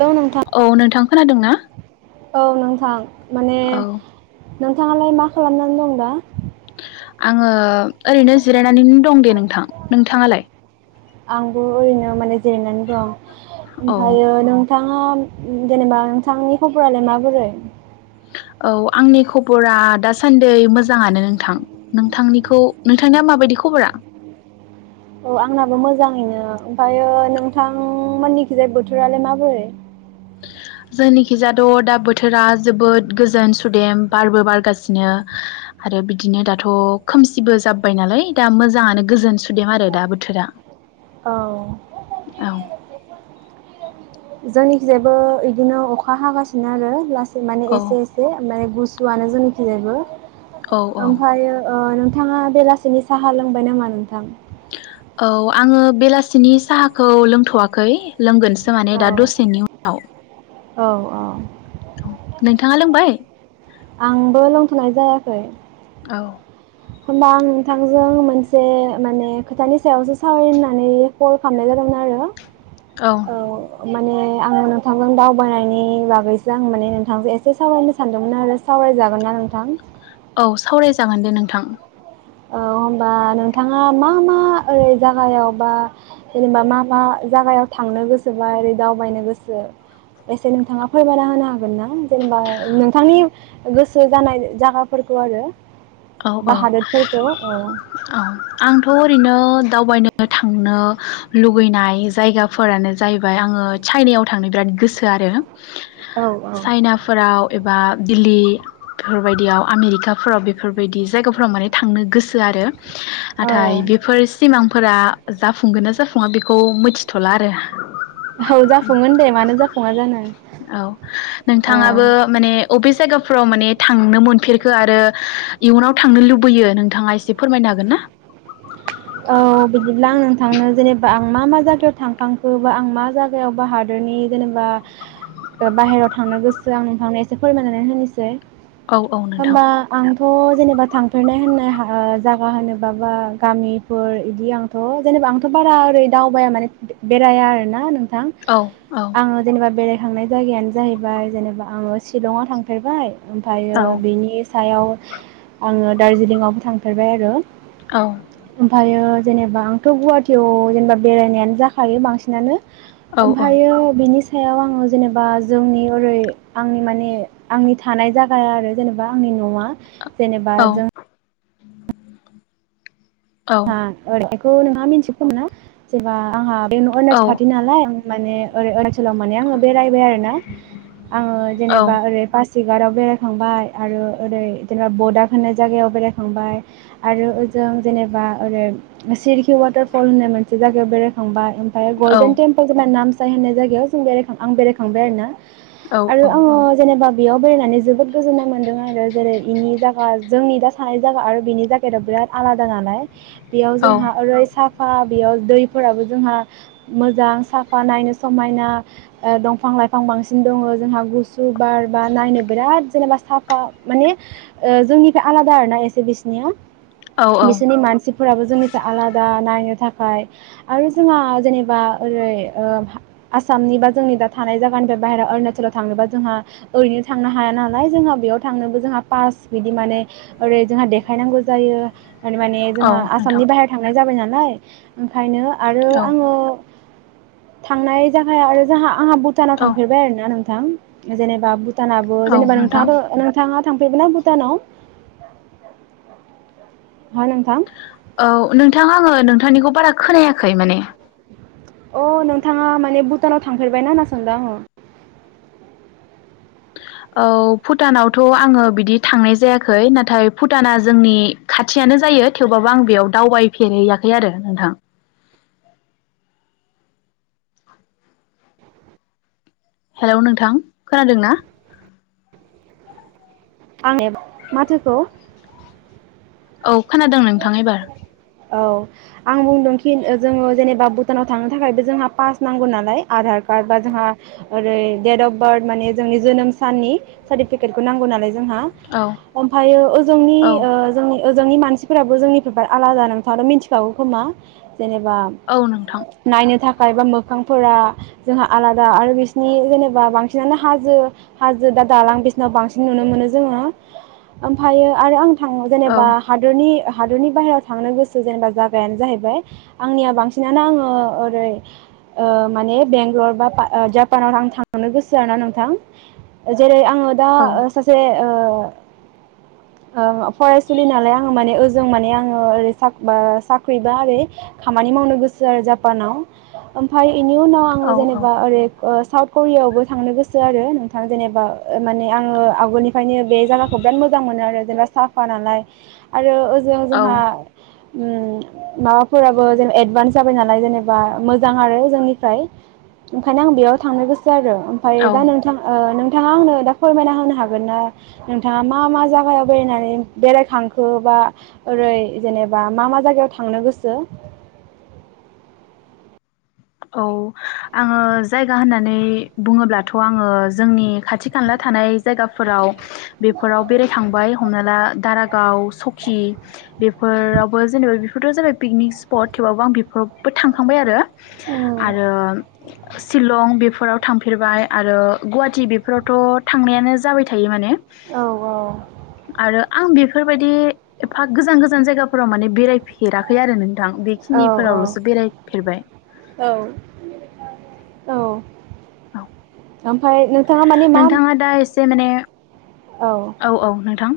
Hello नोंथां औ नोंथां खोनादोंनाा औ नोंथां माने नोंथांङालाय मा खालामनानै दं दा आङो ओरैनो जिरायनानैनो दं दे नोंथां नोंथांङालाय आंबो ओरैनो माने जिरायनानै दं औ ओमफ्रायो नोंथां थांङा जेनेबा नोंथांनि खबरालाय माबोरै औ आंनि खबरा दासान्दि मोजाङानो नोंथां नोंथांनिखौ नोंथांनिया माबायदि खबरा औ आंनाबो मोजांङैनो ओमफ्रायो नोंथांमोननिखिजाय बोथोरालाय माबोरै जोंनिखिजाथ' दा बोथोरा जोबोद गोजोन-सुदेम बारबो बारगासिनो आरो बिदिनो दाथ' खोमसिबो जाबबाय नालाय दा मोजाङानो गोजोन सुदेम आरो दा बोथोरा औ औ जोंनिखि जायबो इदिनो अखा हागासिनो आरो लास माने औ एसे-एसे माने गुसुवानो जोंनिथिंजायबो औ औ ओमफायो ओ नों नोंथाङा बेलासिनि साहा लोंबाय नामा नोंथां औ आङो बेलासिनि साहाखौ लोंथ'वाखै लोंगोनस जोंहा नै दा दसेनि उन औ औ-औ थांङा लोंबाय? आंबो लोंथ'नाय जायाखै। औ। होमबा आं नोंथांजों मोनसे माने खोथानि सायावसो सावराय होननानै कल खालामनाय जादोंमोन आरो। औ माने आं नोंथांजों दावबायनायनि बागैसो आं माने नोंथांजों एसे सावरायनो सानदोंमोन आरो सावरायजागोन ना नोंथां? औ सावरायजागोन दे नोंथां। औ होनबा नोंथाङा मा मा ओरै जागायाव बा जेनेबा मा मा जागायाव थांनो गोसो बा ओरै दावबायनो गोसो एसे नोंथाङा फोरमायना होनो हागोन ना जेनेबा नोंथांनि गोसो जानाय जायगाफोरखौ आरो। औ बा औ। हादोरफोरखौ औ औ आंथ' ओरैनो दावबायनो थांनो लुबैनाय जायगाफोरानो जाहैबाय आङो चाइनायाव थांनो बिराद गोसो आरो औ चाइनाफोराव एबा दिल्ली बेफोरबायदियाव आमेरिकाफोराव बेफोर बेबायदि जायगाफोराव माने थांनो गोसो आरो औ नाथाय बेफोर सिमां फोरा जाफुंगोन ना जाफुङा बेखौ मिथिथ'ला आरो औ जाफुङगोन दे मानो जाफुङा जानो औ औ। जायगाफ्राव माने थांनो मोनफेरखो आरो इयुनाव थांनो लुबैयो नोंथाङा एसे फोरमायनो हागोन ना? औ बिदिब्ला आं नोंथांनो जेनेबा आं मा मा जायगायाव थांखांखो बा आं मा जायगायाव बा हादोरनि जेनेबा बाहेरायाव थांनो गोसो आं नोंथांनो एसे फोरमायनानै होनोसै औ औ नोंथां होनबा आं थ' जेनेबा थांफेरनाय होननाय जायगा होनोबा बा गामि फोर बिदि आंथ' जेनेबा आंथ' बारा ओरै दावबाया माने बेराया आरो ना नों थां औ औ आङो जेनेबा बे थांनाय जायगायानो जाहैबाय जेनेबा आङो शिलंआव थांफेरबाय औ ओमफ्रायो बेनि सायाव आङो दार्जिलिंआवबो थांफेरबाय आरो औ। ओमफ्रायो जेनेबा आंथ' गुवाहाटियाव जेनेबा बेरायनायानो जाखायो बांसिनानो औ ओमफ्रायो बेनि सायाव आङो जेनेबा जोंनि ओरै आंनि माने आंनि थानाय जागाया आरो जेनेबा आंनि न'आ जेनेबा औ जों हा [unintelligible] खम ना जेनेबा आंहा बे औ अरुनाचल खाथि नालाय माने माने आङो बेरायबाय आरो ना आङो औ जेनेबा ओरै फास सिगाराव बेरायखांबाय आरो ओरै जेनेबा बडा होननाय जायगायाव बेरायखांबाय आरो ओजों जेनेबा आरो [unintelligible] वाटारफल होननाइ जाइगायाव बेरायखांबाय ओमफ्राय गल्डेन टमपल जों नाम फाय होननाय जायगायाव जों बेरायखां आं बेरायखांबाय आरो ना। आरो आङो जेनेबा बेयाव बेरायनानै जोबोद गोजोन्नाय मोनदों आरो जेरै बेनि जायगा जोंनि दा थानाइ जायगा आरो बेनि वेडारा बिराद आलादा नालाय बेयाव जोंहा ओरै साफ साफा बेयाव दैफोराबो जोंहा मोजां साफा नायनो समायना ओ दंफां लाइफां बांसिन दङ जोंहा गुसु बार बा नायनो बिराद जेनेबा साफा माने ओ जोंनिफ्राय आलादा आरोना एसे बिसनिया औ बिसिनि मान जोंनिफ्राय आलादा नायनो थाखाय आरो जोंहा जेनेबा ओरै ओ आसामनि बा जोंनि दा थानाय जायगानिफ्राय बाहेरायाव अरुणाचलाव थांनोबा जोंहा ओरैनो थांनो हाया नालाय जोंहा बेयाव थांनोबो जोंहा पास बिदि माने ओरै जोंहा देखायनांगौ जायो माने जोंहा औ आसामनि नोंथां बाहेरायाव थांनाय जाबाय नाल नालाय ओंखायनो आरो औ आङो थांनाय जागाया आरो जोंहा आंहा भुटानाव थांफेरबाय आरो ना नों थां जेनेबा भुट भुटानाबो औ जेनेबा नोंथां नोंथाङाथ' नोंथाङा थांफेरबाय ना भुटानाव? हा नोंथां औ नोंथां आङो नोंथांनिखौ बारा खोनायाखै माने अ नोंथाङा माने भुटानाव थांफेरबायना होनना सानदों आङो। औ भुटानावथ' आङो बिदि थांनाय जायाखै नाथाय भुटाना जोंनि खाथियानो जायो थेवबाबो आं बेयाव दावबायफेरहैयाखै आरो नोंथां। हेलौ नोंथां खोनादों ना? आं माथोखौ औ खोनादों नोंथां एबार। औ आं बुंदोंखि जोङो जेनेबा भुटानाव थांनो थाखायबो जोंहा पास नांगौ नालाय आधार कार्ड बा जोंहा ओरै डेट अफ बार्थ माने जोंनि जोनोम साननि सार्टिफिकेटखौ नांगौ नालाय जोंहा औ ओमफ्रायो ओजोंनि औ ओ जोंनि ओजोंनि मानसि फोरफोराबो जोंनिफ्राय आलादा नोंथाङ' मिथिखागौ खोमा? जेनेबा औ नोंथां नायनो थाखा थाखायबा मोखांफोरा जोंहा आलादा आरो बिसिनि जेनेबा बांसिनानो हाजो हाजो दा दालां बिसिनाव बांसिन नुनो मोनो जोङो ओमफ्रायायो आरो आं थाङो औ जेनेबा हादरनि हादोरनि बाहेरायाव थांनो गोसो जेनेबा जागायानो जाहैबाय आंनिया बांसिनानो आङो ओरै ओ माने बेंगलर बा जापानाव आं थांनो गोसो आरोना नोंथां जेरै आं ङोदा औ सासे ओ-ओ फरायसुलि नालाय आं माने ओज जों माने आङो ओरै साक बा साख्रिबा ओरै खामानि मावनो गोसो आरो जापानाव ओमफाय बेनि उनाव आङो औ औ जेनेबा ओरै ओ साउथ करियायावबो थांनो गोसो आरो नोंथां जेनेबा माने आङो आवगोलनि फायनो बे जायाखौ बिराद मोजां मोनो आरो जेनबा साफा नालाय आरो ओज जों औ जोंहा उ माबाफोराबो जेन एडभान्स जाबाय नालाय जेनेबा मोजां आरो जोंनिफ्राय ओंखायनो आं बेयाव थांनो गोस ओ आरो ओमफ्राय औ दा नोंथां ओ नों नोंथाङा आंनो दा फोरमायना होनो हागोन ना नोंथाङा मा-मा जायागायाव बेरायनानै बेरायखांखो बा ओरै जेनेबा मा-मा जायगायाव थांनो गोसो? औ आङो जायगा होननानै बुङोब्लाथ' आङो जोंनि खाथि खाला थानाय जायगाफोराव बेफोराव बेरायखांबाय हमना ला दारागाव सकि बेफोरावबो जेनेबा बेफोरथ' जाबाय पिकनिक स्पट थेवबाबबो आं बेफोरावबो थांखांबाय आरो। औ आरो शिलं बेफोराव थांफेरबाय आरो गुवाहाटि बेफोरावथ' थांनायानो जाबाय थायो माने औ आरो आं बे बेफोरबायदि एफा गोजान-गोजान जायगाफोराव माने बेरायफेराखै आरो नों थां बेखिनिफोरावल'सो बेरायफेरबाय। औ-औ औ ओमफाय नों नोंथाङा दा एसे माने औ औ नोंथां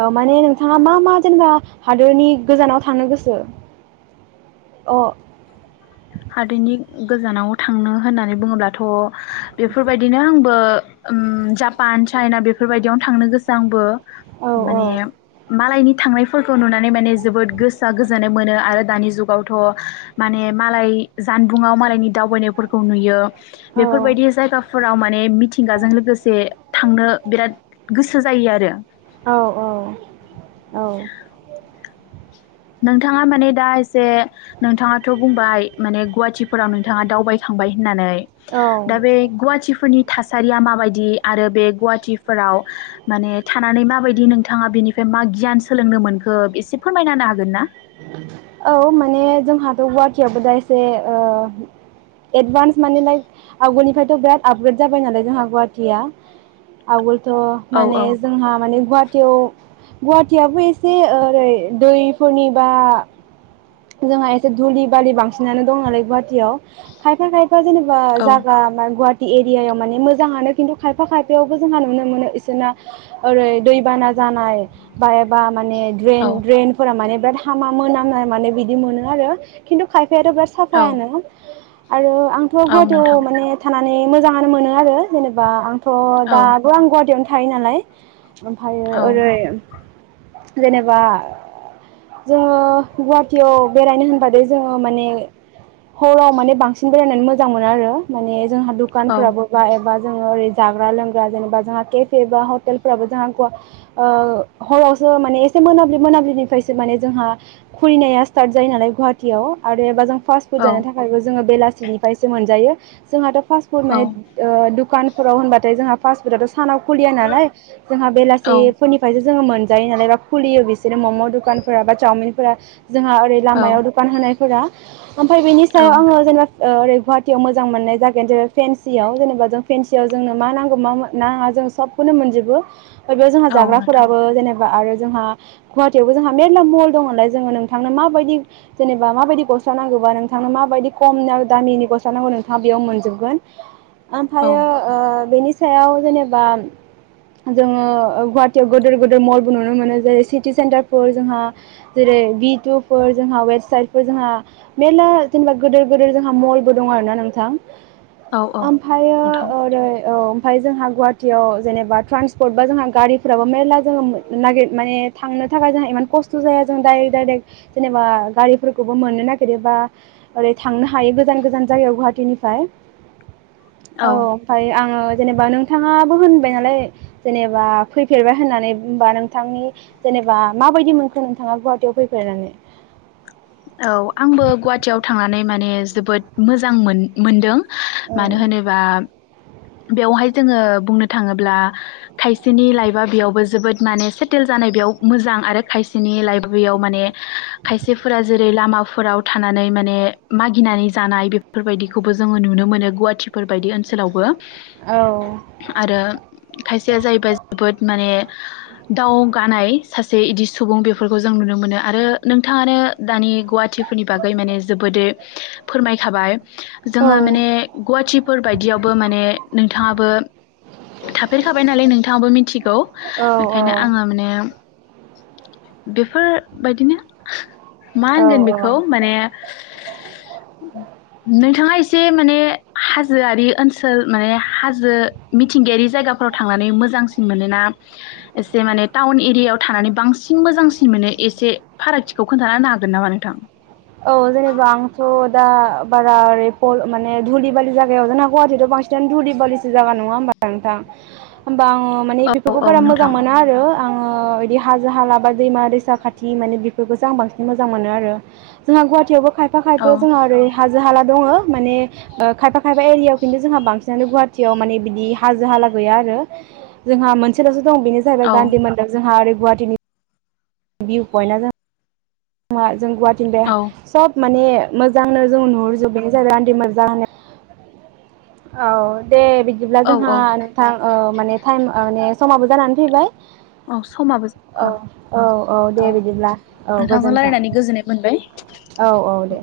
ओ माने नों थाङा मा-मा जेनेबा हादरनि गोजानाव थांनो गोसो अ हादैनि गोजानाव थांनो होननानै बुङोब्लाथ' बेफोरबायदिनो आंबो उम जापान चाइना बेफोरबायदियावनो थांनो गोसो आंबो। औ माने मालायनि थांनायफोर खौ नुनानै माने जोबोद गोसोआ गोजोननाय मोनो आरो दानि जुगावथ' माने मालाय जानबुंङाव मालायनि दावबायनायफोरखौ नुयो। औ बेफोरबायदि जायगाफोराव म माने मिथिंगाजों लोगोसे थांनो बिराद गोसो जायो आरो औ औ औ नोंथाङा माने दा जे नोंथाङाथ' बुंबाय माने गुवाहाटिफोराव नोंथाङा दावबायखांबाय होननानै औ दा बे गुवाहाटिफोरनि थासारिया माबायदि आरो बे गुवाहाटिफोराव माने थानानै माबायदि नोंथाङा बेनिफ्राय मा गियान सोलोंनो मोनखो एसे फोरमायना हागोन हागोनना औ माने जोंहाथ' गुवाहाटिआवबो दा एसे एडभान्स माने लाइक आवगोलनिफ्रायथ' बिराद आपग्रेड जाबाय नालाय जोंहा गुवाहाटिया आवगोल थ' औ माने औ जोंहा माने गुवाट [unintelligible] गुवाहाटियाबो एसे ओरै दैफोरनि बा जोंहा एसे धुलि बालि बांसिनानो दं नालाय गुवाहाटियाव खायफा खायफा जेनेबा औ जागा गुवात एरियायाव माने मोजाङानो खिन्थु खायफा खायफायावबो जोंहा नुनो मोनो इसोरना ओरै दैबाना जानाय बा एबा माने औ द्रेन ड्रेन फोरा माने बिराद हामा मोनामनाय माने बिदि मोनो आरो खिनथु बेेर एबार औ साफायानो आरो आंथ' औ नोंथां गुवाहाटियाव माने थाना माने मोजाङानो मोनो आरो जेनेबा आं थ' औ दाथ' आं गुवाटियावनो थायो नालाय ओमफ्रायो औ ओरै जेनेबा जोङो गुवा टयाव बेरायनो होनबथाय जोङो माने हराव माने बांसिन बेरायनानै मोजां मोनो आरो माने जोंहा औ दखानफोराबो बा एबा जोङो ओरै जाग्रा लोंग्रा जेनेबा जोंहा केफे बा हटेलफोराबो जों हरावसो माने एसे मोनाब्लि मोनाब्लिनिफ्रायसो माने जोंहा खुलिनाया स्टार्ट जायो नालाय गुवाहाटियाव आरो एबा जों फास्ट फुड औ जानो थाखायबो जोङो बेलासिनिफ्रायसो मोनजायो जोंहाथ' फसट फुत माने ओ दखान फोराव होनबाथाय जोंहा पासफुटा थ' सानाव खुलिया नालाय जोंहा औ बेलासिफोरनिफ्राय ज जोङो मोनजायो नालाय बा खुलियो बिसोरो मम' दखानफोरा बा चावमिनफोरा जोंहा ओरै औ लामायाव दखान होनायफोरा ओमफ्राय बेनि सायाव आङो जेनेबा ओ ओरै गुवाहाटियाव मोजां मोननाय जागायानो जै फेनसियाव जेनेबा जों फेनसियाव जोंनो मा नांगौ मा नाङा जों सबखौनो मोनजोबो बेयाव जोंहा औ नोंथां जाग्राफोराबो जेनेबा आरो जोंहा गुवाहाटी आवबो जोंहा मेरला मल दंअलै जों नोंथांनो माबायदि जेनेबा माबायदि गस्ला नांगौबा नोंथांनो माबायदि खम दामिनि गस्ला नांगौ नोंथाङा बेयाव मोनजोबगोन औ ओमफ्रायो बेनि सायाव जेनेबा जोङो गुवाहाटियाव गिदोर गिदिर मलबो नुनो मोनो जेरै सिटि सेन्टारफोर जोंहा जेरै बि उटुबफोर जोंहा वेबसाइटफोर जोंहा मेरला जेनेबा गोदो गोदो गोदेर जोंहा मबाइलबो दं आरोना नोंथां औ औ ओमफ्रायो नोंथां ओरै औ ओमफ्राय जों गवाहाटियाव जेनेबा ट्रान्सपर्ट बा जोंहा गारिफोराबो मेर्ला जोङो नागिर माने थांनो थाखाय जोंहा इमान खस्थ' जाया जों दडाइरेक्ट दडाइरेक्ट जेनेबा गारिफोरखौबो मोननो नागिरो बा ओरै थांनो हायो गोजान गोजान जायगायाव गुवाहाटीनिफ्राय औ ओमफ्रायो आङो जेनेबा नोंथाङाबो होनबाय नालाय जेनेबा फैफेरबाय होननानै होमबा नोंथांनि जेनेबा माबायदि मोनखो नोंथाङा गुवाहाटियाव फै बेराङि औ आंबो गुवाहाटियाव थांनानै माने जोबोद मोजां मोन मोनदों औ मानो होनोबा बेवहाय जोङो बुंनो थाङोब्ला खायसेनि लाइफआ बेयावबो जोबोद माने सेटेल जानाय बेयाव मोजां आरो खायसेनि लाइफ बेयाव माने खायसे फोरा जेरै लामाफोराव थानानै माने मागिनानै जानाय बेफोरबायदिखौबो जोङो नुनो मोनो गुवाहाटिफोरबायादि ओनसोलावबो आरो खायसेया जाहैबाय जोबोद माने दावगानाय सासे इदि सुबुं बेफोरखौ जों नुनो मोनो आरो नोंथाङानो। दानि गुवाहाटिफोरनि बागै माने जोबोदै फोरमायखाबाय। औ जोङो माने गुवाहाटिफोर बायदियावबो माने नोंथाङाबो थाफेरखाबाय नालाय नोंथाङाबो मिथिगौ औ बेखायनो औ आङो माने बेफोर बायदिनो मा औ होनगोन बेखौ औ माने नोंथाङा एसे एसे माने हाजोआरि ओनसोल माने हाजो मिथिंगायारि जायगाफोराव थांनानै मोजांसिन मोनोना एसे माने टाउन एरियाव थानानै बांसिन मोजांसिन मोनो। एसे फारागथिखौ खोन्थाना होनो हा गोन नामा नोंथां? औ जेनेबा आंथ' दा बारा ओरै माने धुलि बालि जायगायाव जोंना गुवाहाटियाथ' बांसिनानो धुलि बालिसो जागा नङा होनबा नोंथां? बा आङो माने औ बेफोरखौ औ बारा मोजां नोंथां मोना आरो। आङो बिदि हाजो हाला बा दैमा दैसा खाथि माने बेफोरखौसो आं बांसिन मोजां मोनो आरो। जोंना गुवाहायावबो। खायफा औ खायफायाव जोंहा ओरै हाजो हाला दङ माने ओ- खायफा खायफा एरियायाव खिन्थु जोंहा बांसिनानो गुवाहाटियाव बिदि हाजो हाला गैया आरो जोंहा मोनसेल'सो दं बेनो जाहैबाय औ गान्धी मोनदब जोंहा आरै। गुवाहाटिनि बिउ पइन्टआ ज म [unintelligible] जों गुवाहाटीनिफ्राय औ सब माने मोजांनो जों नुहुरजोबनो आदि [unintelligible] [unintelligible] औ दे बिदिब्ला औ जोंहा औ नोंथां ओ- माने टाइम माने समाबो जानानै फैबाय। औ समाबो औ औ औ दे बिदिब्ला औ नोंथांजों गोजोन्थों रायलायनानै गोजोननाय मोनबाय। औ औ दे